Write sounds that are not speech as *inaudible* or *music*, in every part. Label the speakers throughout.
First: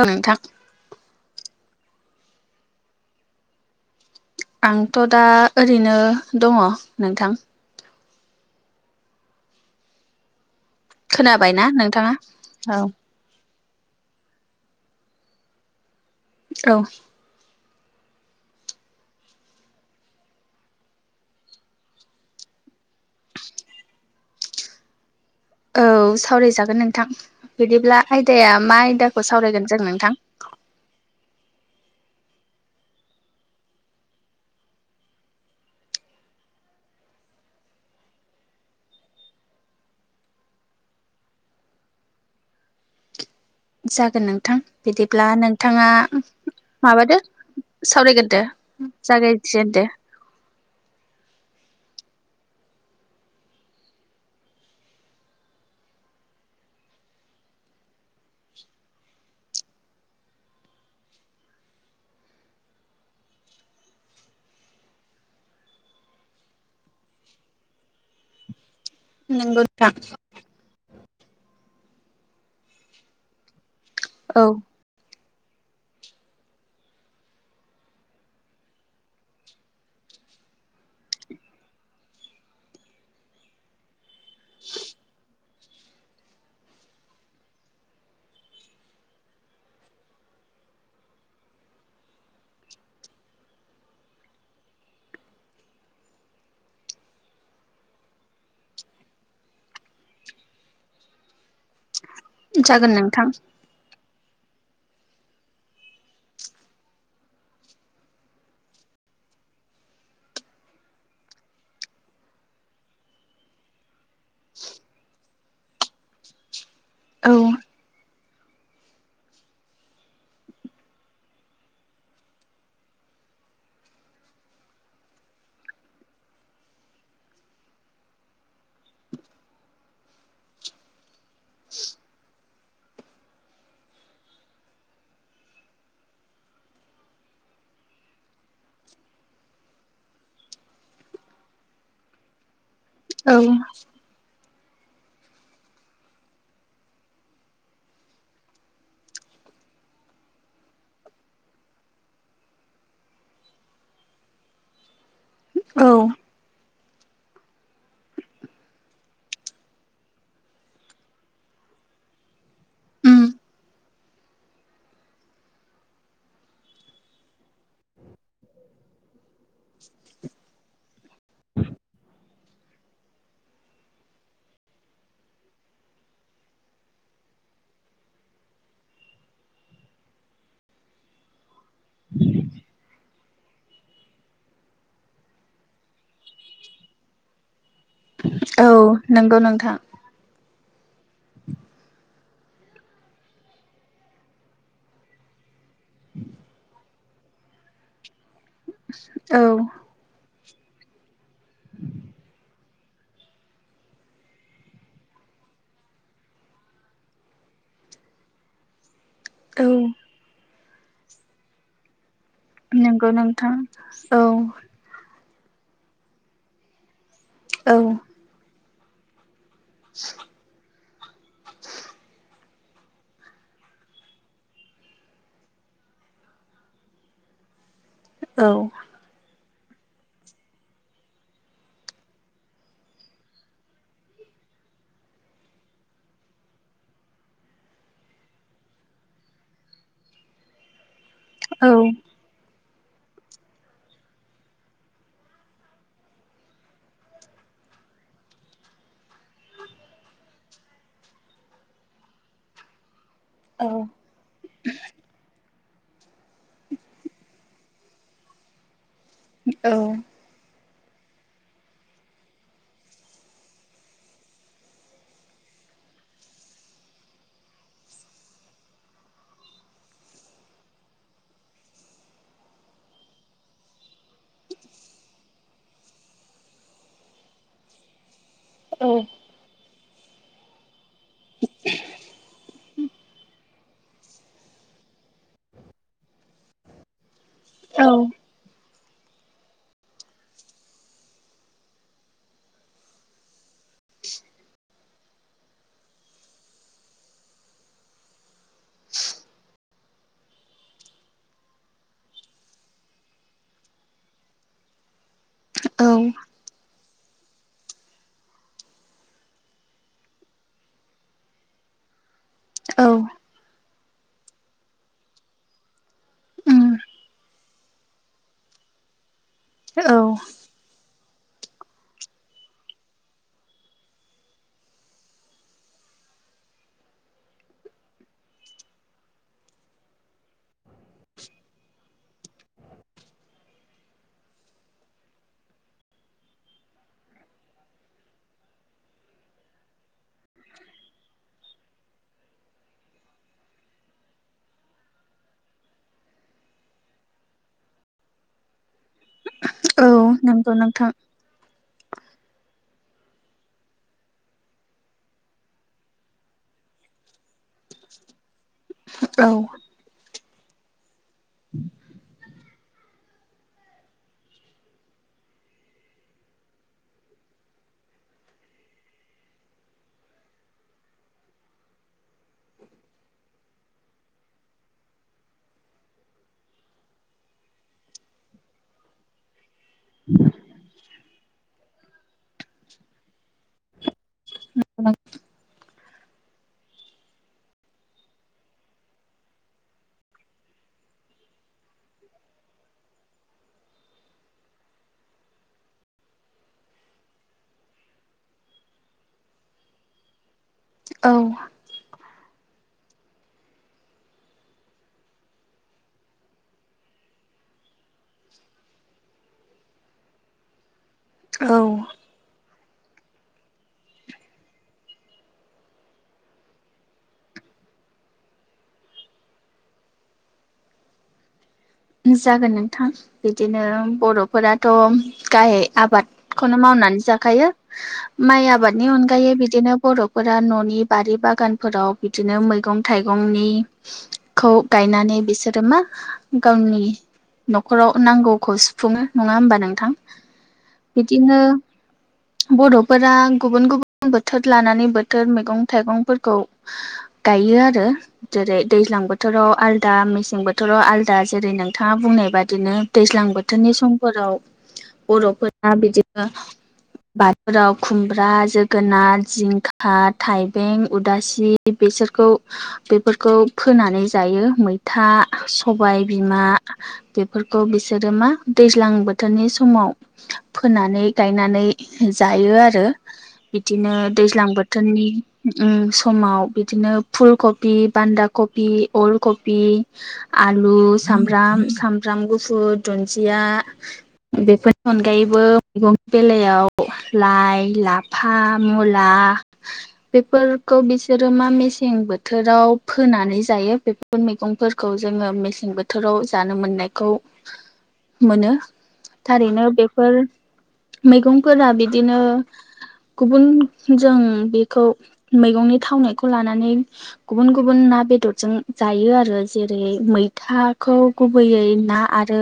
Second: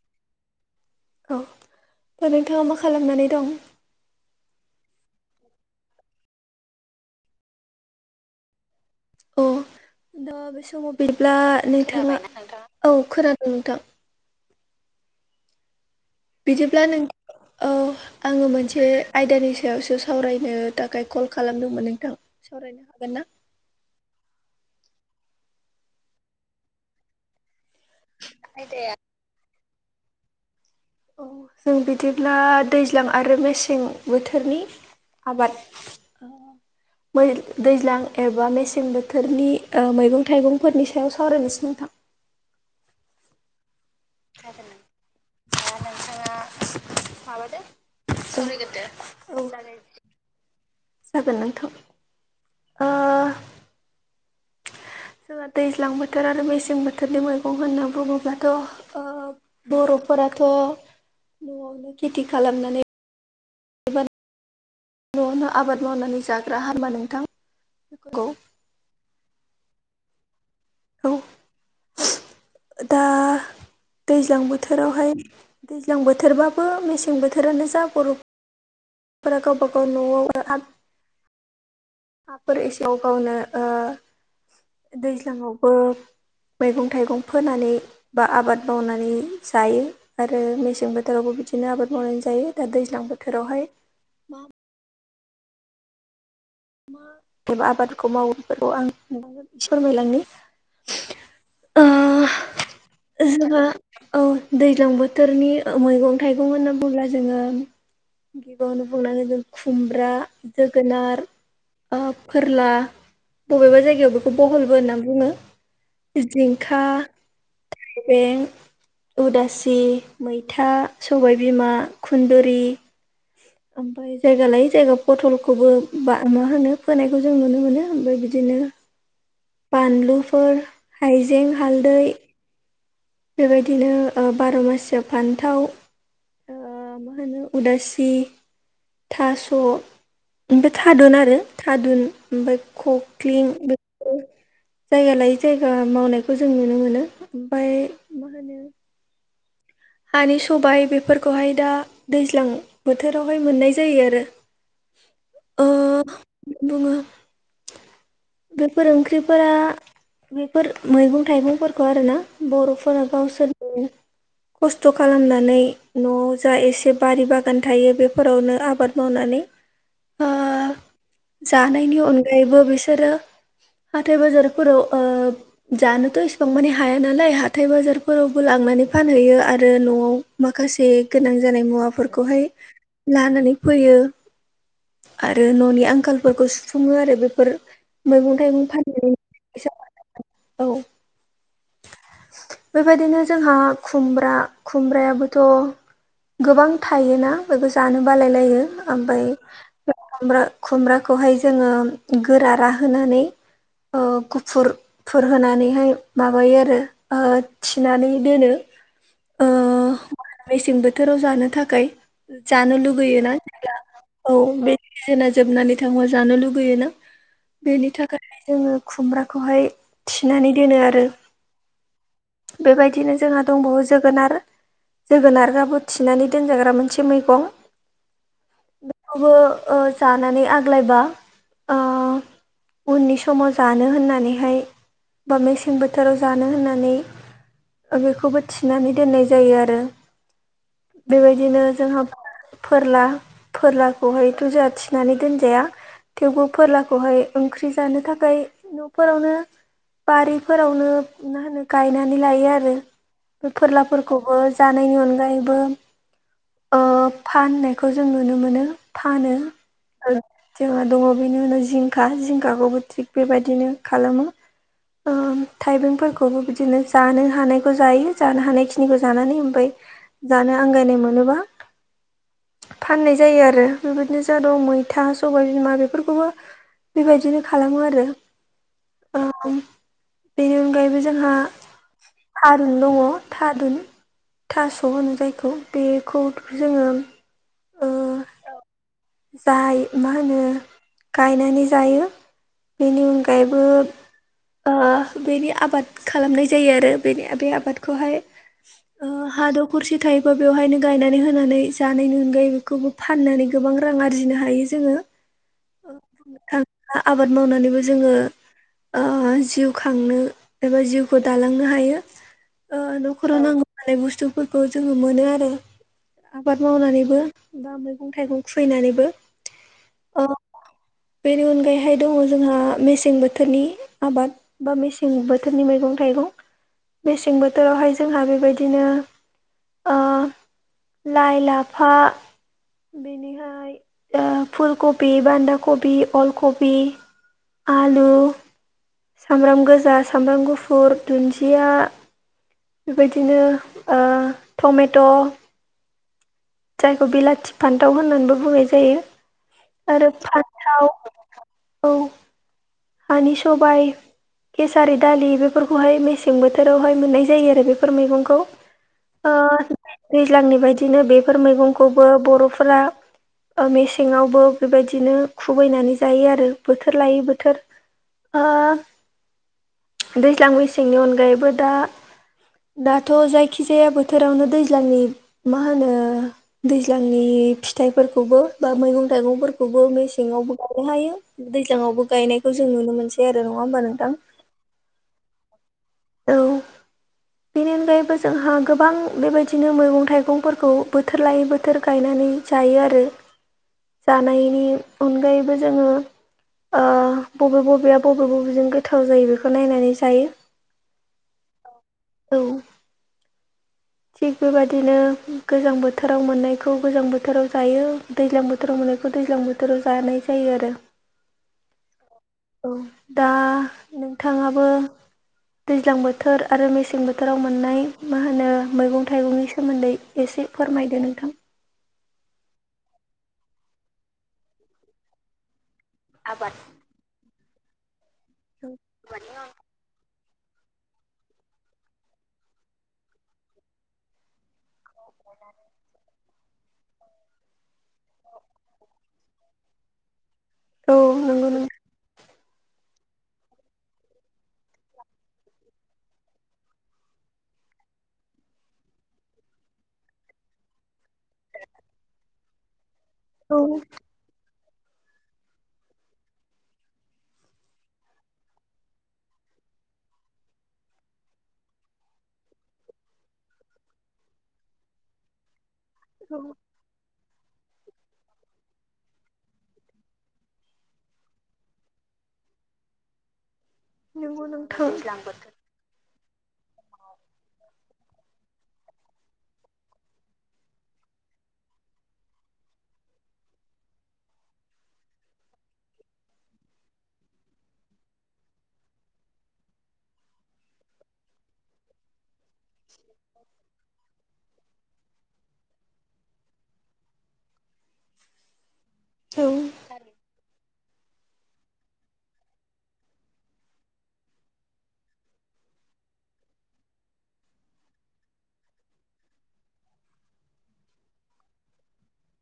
Speaker 1: ओं नोंथां
Speaker 2: औ दा नोंथाङा मा खालामनानै दं
Speaker 1: आंथ' दा ओरैनो दङ नोंथां
Speaker 2: अ दा बे समाव बिदिब्ला नोंथाङा औ खोनादों नोंथां बिदिब्ला नों
Speaker 1: *inaudible*
Speaker 2: औ आङो मोनसे आयदानि सायावसो सावरायनो थाखाय कल खालामदोंमोन नोंथां सावरायनो हागोन ना
Speaker 1: औ सावरायजागोन नोंथां बिदिब्ला आयदाया मा आयदाखौ सावरायगोन जों नोंथां
Speaker 2: औ जों बिदिब्ला दैज्लां आरो मेसें बोथोरनि आबाद
Speaker 1: *inaudible*
Speaker 2: दैज्लां एबा मेसें बोथोरनि मैगं थाइगंफोरनि सायाव सावरायनोसै नोंथां
Speaker 1: जागोन नोंथां बिदिब्ला नोंथाङा माबादो सावरायग्रोदो
Speaker 2: औ
Speaker 1: जागायजेनदो
Speaker 2: जागोन नोंथां ओ जोंहा दैज्लां बोथोर आरो मेसें बोथोरनि मैगं होनना बुङोब्लाथ' बर'फोराथ' न'आवनो खेथि खालामनानै एबा न'आवनो आबाद मावनानै जाग्रा होमबा नोंथां नंगौ
Speaker 1: नंगौ नोंथां
Speaker 2: औ दा दैज्लां
Speaker 1: औ
Speaker 2: बोथोरावहाय दैज्लां बोथोरबाबो मेसें बोथोरानो जा गरम फोरा गावबा गाव न'आवनो हाफोर एसेयाव गाव गावनो दैज्लाङावबो मैगं थाइगं फोनानै बा आबाद मावनानै जायो आरो मेसें बोथोरावबो बिदिनो आबाद मावनाय जायो दा दैज्लां बोथोरावहाय मा एबा आबादखौ मावो बेफोरखौ आं नोंनो इसे फोरमायलांनि ओ
Speaker 1: जागोन नोंथां
Speaker 2: जोङो औ दैज्लां बोथोरनि मैगं थाइगं होनना बुङोब्ला जोङो गिबियावनो बुंनांगोन जों खुमब्रा जोगोनार फोरला बबेबा जायगायाव बेखौ बहलबो होनना बुङो जिंखा
Speaker 1: औ
Speaker 2: बे उदासि मैथा सबायबिमा खुन्दुरि ओमफ्राय जायगा लायै जायगा पटलखौबो बा मा होनो फोनायखौ जों नुनो मोनो ओमफ्राय बिदिनो बानलुफोर हाइजें हालदै बेबायदिनो बार' मासियाव फान्थाव मा होनो उदासि थास' ओमफ्राय थादुन आरो थादुन ओमफ्राय कक
Speaker 1: औ
Speaker 2: क्लिं बे जायगा लायै जायगा मावनायखौ जों नुनो मोनो ओमफ्राय मा होनो हानि सबाय बेफोरखौहाय दा दैज्लां बोथोरावहाय मोननाय जायो आरो
Speaker 1: *inaudible*
Speaker 2: ओ
Speaker 1: औ
Speaker 2: बुङो बेफोर ओंख्रिफोरा बेफोर मैगं थाइगंफोरखौ आरोना बर'फोरा
Speaker 1: उम
Speaker 2: गावसोरनो खस्थ' खालामनानै न'आव जा एसे बारि बागान थायो बेफोरावनो आबाद मावनानै ओ जानायनि अनगायैबो बिसोरो हाथाय बाजारफोराव जानोथ' इसिबां माने हाया नालाय हाथाय बाजारफोरावबो लांनानै फानहैयो आरो न'आव माखासे गोनां जानाय मुवाफोरखौहाय लानानै फैयो आरो न'नि आंखालफोरखौ सुफुङो आरो बेफोर मैगं
Speaker 1: औ
Speaker 2: थाइगं फाननानै
Speaker 1: नंगौ
Speaker 2: फैसा
Speaker 1: नोंथां
Speaker 2: *unintelligible* औ बेबायदिनो जोंहा खुमब्रा खुमब्रायाबोथ' गोबां थायोना बेखौ जानो बालाय लायो ओमफ्राय
Speaker 1: औ
Speaker 2: खुमब्रा खुमब्राखौहाय जोङो गोरा रां होनानै गुफुरफोर होनानैहाय माबायो आरो थिनानै दोनो ओ
Speaker 1: औ
Speaker 2: मेसें बोथोराव जानो थाखाय जानो
Speaker 1: नंगौ
Speaker 2: लुगैयोना
Speaker 1: नोंथां
Speaker 2: अब्ला औ जोना जोबनानै थांबा जानो लुुबैय ना
Speaker 1: औ
Speaker 2: बेनि थाखाय जोङो खुमब्राखौहाय थिनानै दोनो आरो बेबायदिनो जोंहा दंबावो जोगोनार जोगोनाराबो थिनानै दोनजाग्रा मोनसे मैगं
Speaker 1: औ
Speaker 2: बेखौबो जानानै आग्लायबा ओ उननि समाव जानो होननानैहाय बा मेसें बोथोराव जानो होननानै बेखौबो थिनानै दोननाय जायो आरो बेबायदिनो जोंहा फोरला फोरलाखौहाय' जोंहा थिनानै दोनजाया थेवबो फोरलाखौहाय ओंख्रि जानो थाखाय न'फोरावनो बारिफोरावनो मा होनो गायनानै लायो आरो बे
Speaker 1: औ
Speaker 2: फोरलाफोरखौबो जानायनि अनगायैबो ओ फाननायखौ जों नुनो मोनो फानो
Speaker 1: औ
Speaker 2: जोंहा दङ बेनि उनाव जिंखा जिंखाखौबो थिग बेबायदिनो खालामो ओ थाइबेंफोरखौबो बिदि बिदिनो जानो हानायखौ जायो जानो हानायखिनिखौ जानानै ओमफ्राय जानो आंगायनाय मोनोबा फाननाय जायो आरो बेबायदिनो जा दं मैथा सबायबिमा बेफोरखौबो बेबायदिनो खालामो आरो
Speaker 1: औ
Speaker 2: बेनि अनगायैबो जोंहा
Speaker 1: *inaudible*
Speaker 2: थारुन दङ थारुन थास' होनो जायखौ बेखौ जोङो
Speaker 1: औ
Speaker 2: ओ जाय मा होनो गायनानै जायो बेनि अनगा बे ओमफ्रायबो *unintelligible* बेनि आबाद खालामनाय जायो आरो बेनि बे आबादखौहाय हा दखरसे थायोबा बेवहायनो गायनानै होनानै जानायनो ओं बेखौबो फाननानै गोबां रां आरजिनो हायो जोङो
Speaker 1: औ
Speaker 2: आबाद मावनानैबो जोङो जिउ खांनो एबा जिउखौ दालांनो हायो
Speaker 1: औ
Speaker 2: न'खराव नांगौ जानाय बुस्थुफोरखौ जोङो मोनो आरो आबाद
Speaker 1: उम
Speaker 2: मावनानैबो बा मैगं थाइगं खुबैनानैबो *unintelligible*
Speaker 1: औ
Speaker 2: बेनि अनगायैहाय दङ जोंहा मेसें बोथोरनि आबाद बा मेसें बोथोरनि मैगं थाइगं मेसें बोथोरावहाय जोंहा बेबायदिनो ओ लाइ लाफा बिनिहाय दा फुलकबि बान्दा कबि अलकबि आलु सामब्राम गोजा सामब्राम गुफुर दुन्दिया बेबायदिनो ओ टमेट' जायखौ बिलाथि फान्थाव होननानैबो बुंनाय जायो।
Speaker 1: औ
Speaker 2: आरो
Speaker 1: नंगौ
Speaker 2: फान्थाव
Speaker 1: नोंथां।
Speaker 2: औ हानि सबाइ केसारि दालि बेफोरखौहाय मेसें बोथोरावहाय मोननाय जायो आरो बेफोर मैगंखौ।
Speaker 1: औ
Speaker 2: ओ दैज्लांनि बायदिनो बेफोर मैगंखौबो बर'फोरा ओ मेसेंवबो बेबायदिनो खुबैनानै जायो आरो बोथोर लायै बोथोर ओ दैज्लां मेसेंनि अनगायैबो दा दाथ' जायखिजाया बोथोरावनो दैज्लांनि मा होनो दैज्लांनि फिथाइफोरखौबो बा मैगं थाइगंफोरखौबो मेसेङावबो गायनो हायो। दैजाङावबो गायनायखौ जों नुनो मोनसै आरो नङा ओमबा नोंथां?
Speaker 1: *unintelligible*
Speaker 2: औ बेनि अनगायैबो जोंहा गोबां बेबायदिनो मैगं थाइगंफोरखौ बोथोर लायै बोथोर गायनानै जायो आरो जानायनि अनगायैबो जोङो ओ बबे बबेया बबे बबेजों गोथाव जायो बेखौ नायनानै जायो।
Speaker 1: औ
Speaker 2: औ थिग बेबायदिनो गोजां बोथोराव मोननायखौ गोजां बोथोराव जायो। दैज्लां बोथोराव मोननायखौ दैज्लां बोथोराव जानाय जायो आरो।
Speaker 1: औ
Speaker 2: औ दा नोंथाङाबो दैज्लां बोथोर आरो मेसें बोथोराव मोननाय मा होनो मैगं थाइगंनि सोमोन्दै एसे फोरमायदो नोंथां
Speaker 1: जागोन नोंथां बिदिनो बर'फोराथ' गाय आबाद खौनो मावनानै जाखायो माइ आबादनि अनगायै बिदिनो बर' फोरा न'नि बारि बागानफोराव बिदिनो मैगं थाइगंनि खौ गायनानै बिसोरो मा गावनि नखराव नांगौखौ सुफुङो नङा होमबा नोंथां?
Speaker 2: औ
Speaker 1: बिदिनो
Speaker 2: नंगौ नों
Speaker 1: बर'फोरा गुबुन गुबुन बोथोर लानानै बोथोर मैगं थाइगंफोरखौ गायो आरो। जेरै दैज्लां बोथोराव आलदा मेसें बोथोराव आलदा जेरै नोंथाङा बुंनाय बादिनो दैज्लां
Speaker 2: औ
Speaker 1: बोथोरनि समफोराव बर'फोरा बिदिनो बाथुराव, खुमब्रा, जोगोनार, जिंखा, थाइबें, उदासि बेसोरखौ बेफोरखौ फोनानै जायो मैथा हाजि सबाइ बिमा बेफोरखौ बिसोरो मा दैज्लां बोथोरनि समाव फोनानै गायनानै जायो आरो बिदिनो
Speaker 2: नंगौ
Speaker 1: दैज्लां
Speaker 2: नोंथां औ
Speaker 1: बोथोरनि उम समाव बिदिनो फुलकबि, बान्दाकबि, अलकबि आलु सामब्राम सामब्राम गुफुर दुन्दिया बेफोर अनगायैबो मैगंनि बेलायाव लाइ, लाफा, मुला बेफोरखौ बिसोरो मा मेसें बो बोथोराव फोनानै जायो बेफोर मैगंफोरखौ जोङो मेसें बोथोर बोथोराव जानो मोननायखौ मोनो
Speaker 2: औ
Speaker 1: थारैनो बेफोर मैगंफोरा बिदिनो गुबुन जों बेखौ मैगंनि थावनायखौ लानानै गुबुन गुबुन ना बेदरजों जायो आरो जेरै मैथाखौ गुबैयै ना आरो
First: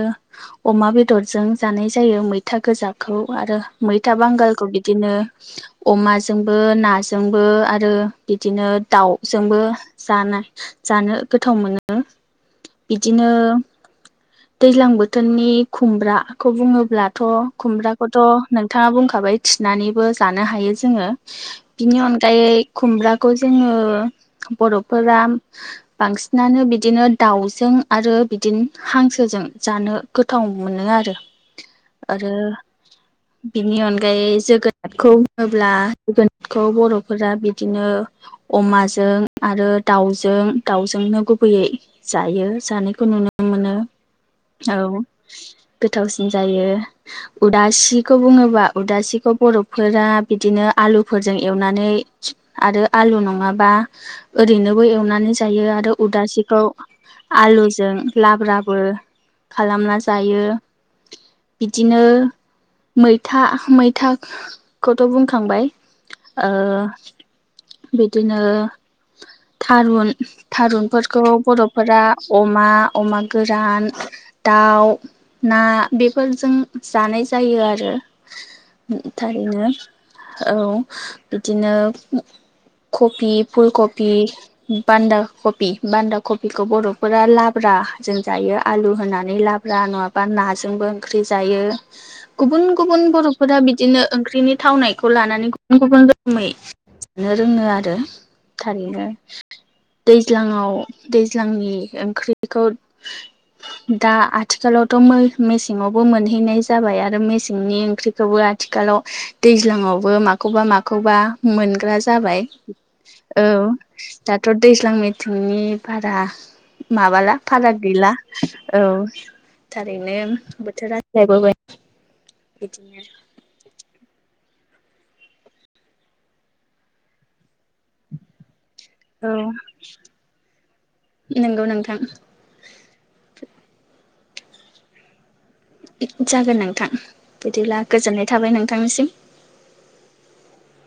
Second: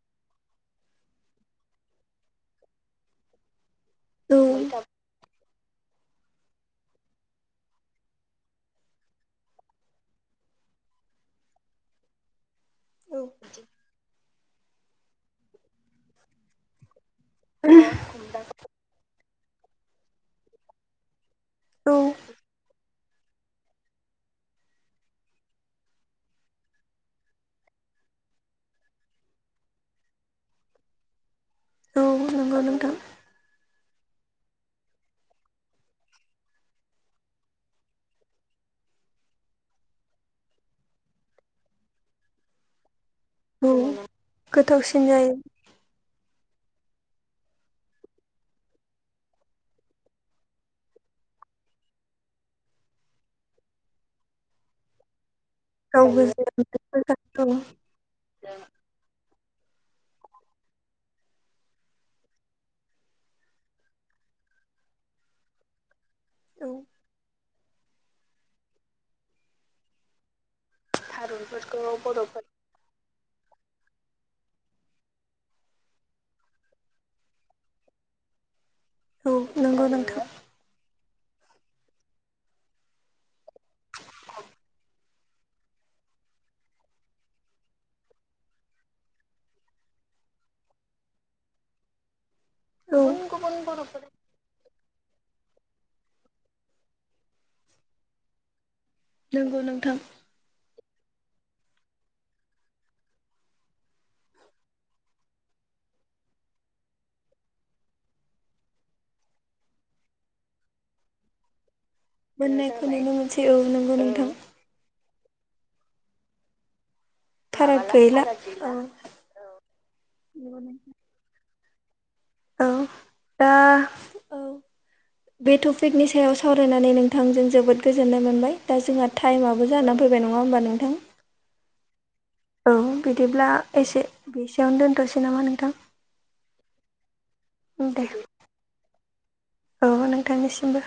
Speaker 1: अमा बेदरजों जानाय जायो मैथा गोजाखौ आरो मैथा बांगालखौ बिदिनो अमाजोंबो नाजोंबो आरो बिदिनो दाउजोंबो जानाय जानो गोथाव मोनो बिदिनो दैज्लां बोथोरनि खुमब्राखौ बुङोब्लाथ' खुमब्राखौथ' नोंथाङा बुंखाबाय थिनानैबो जानो हायो जोङो बिनि अनगायै खुमब्राखौ जोङो बर'फोरा बांसिनानो बिदिनो दाउजों आरो बिदिनो हांसो जों जानो गोथाव मोनो आरो
Speaker 2: औ
Speaker 1: आरो
Speaker 2: नंगौ नोंथां
Speaker 1: बिनि अनगायै जोगोनारखौ बुङोब्ला जोगोनारखौ बर'फोरा बिदिनो अमाजों आरो दाउजों दाउजोंनो गुबैयै जायो जानायखौ नुनो
Speaker 2: औ
Speaker 1: मोनो औ
Speaker 2: गोथावसिन जायो
Speaker 1: गोथावसिन जायो उदासिखौ बुङोबा उदासिखौ बर'फोरा बिदिनो आलुफोरजों एवनानै आरो आलु नङाबा ओरैनोबो एवनानै जायो आरो आरो
Speaker 2: गाव गोजा
Speaker 1: उदासिखौ
Speaker 2: औ औ
Speaker 1: आलुजों लाब्राबो खालामना जायो बिदिनो मैथा मैथाखौथ' बुंखांबाय ओ बिदिनो थारुन थारुनफोरखौ बर'फोरा अमा अमा गोरान दाउ ना बेफोरजों जानाय जायो आरो
Speaker 2: औ
Speaker 1: थारैनो
Speaker 2: नंगौ नोंथां
Speaker 1: औ बिदिनो कफि फुलकपि बानदाखपि बानदा कबिखौ बर'फोरा लाब्रा जों जायो आलु होनानै लाब्रा नङाबा नाजोंबो ओंख्रि जायो गुबुन गुबुन
Speaker 2: औ गुबुन
Speaker 1: बर'फोरा
Speaker 2: बर'फोर
Speaker 1: बिदिनो ओंख्रिनि थावनाय खौ लानानै गुबुन गुबुन रोखोमै लानो रोङो आरो थारैनो
Speaker 2: नंगौ नोंथां
Speaker 1: दैज्लाङाव दैज्लांनि ओंख्रिखौ दा आथिखालावथ' मेसेङावबो मोनहैनाय जाबाय आरो मेसेंनि ओंख्रि बेखौबो आथिखालाव दैज्लाङावबो माखौबा माखौबा मोनग्रा जाबाय
Speaker 2: मोननायखौ नुनो मोनसै
Speaker 1: औ
Speaker 2: नंगौ नोंथां
Speaker 1: दाथ' दैज्लां मिथिंनि बारा माबाला
Speaker 2: फाराग गैला
Speaker 1: औ थारैनो बोथोरा सोलायबोबाय
Speaker 2: औ
Speaker 1: बिदिनो
Speaker 2: दा औ बे टपिकनि सायाव सावरायनानै नोंथांजों जोबोद गोजोननाय मोनबाय दा जोंहा
Speaker 1: औ
Speaker 2: टाइमाबो जानानै फैबाय नङा होमबा नोंथां
Speaker 1: नंगौ नोंथां
Speaker 2: औ बिदिब्ला एसे बेसेयावनो दोनथ'सै नामा नोंथां
Speaker 1: जागोन नोंथां बिदिब्ला
Speaker 2: दे
Speaker 1: गोजोननाय थाबाय नोंथांनिसिम
Speaker 2: औ नोंथांनिसिमबो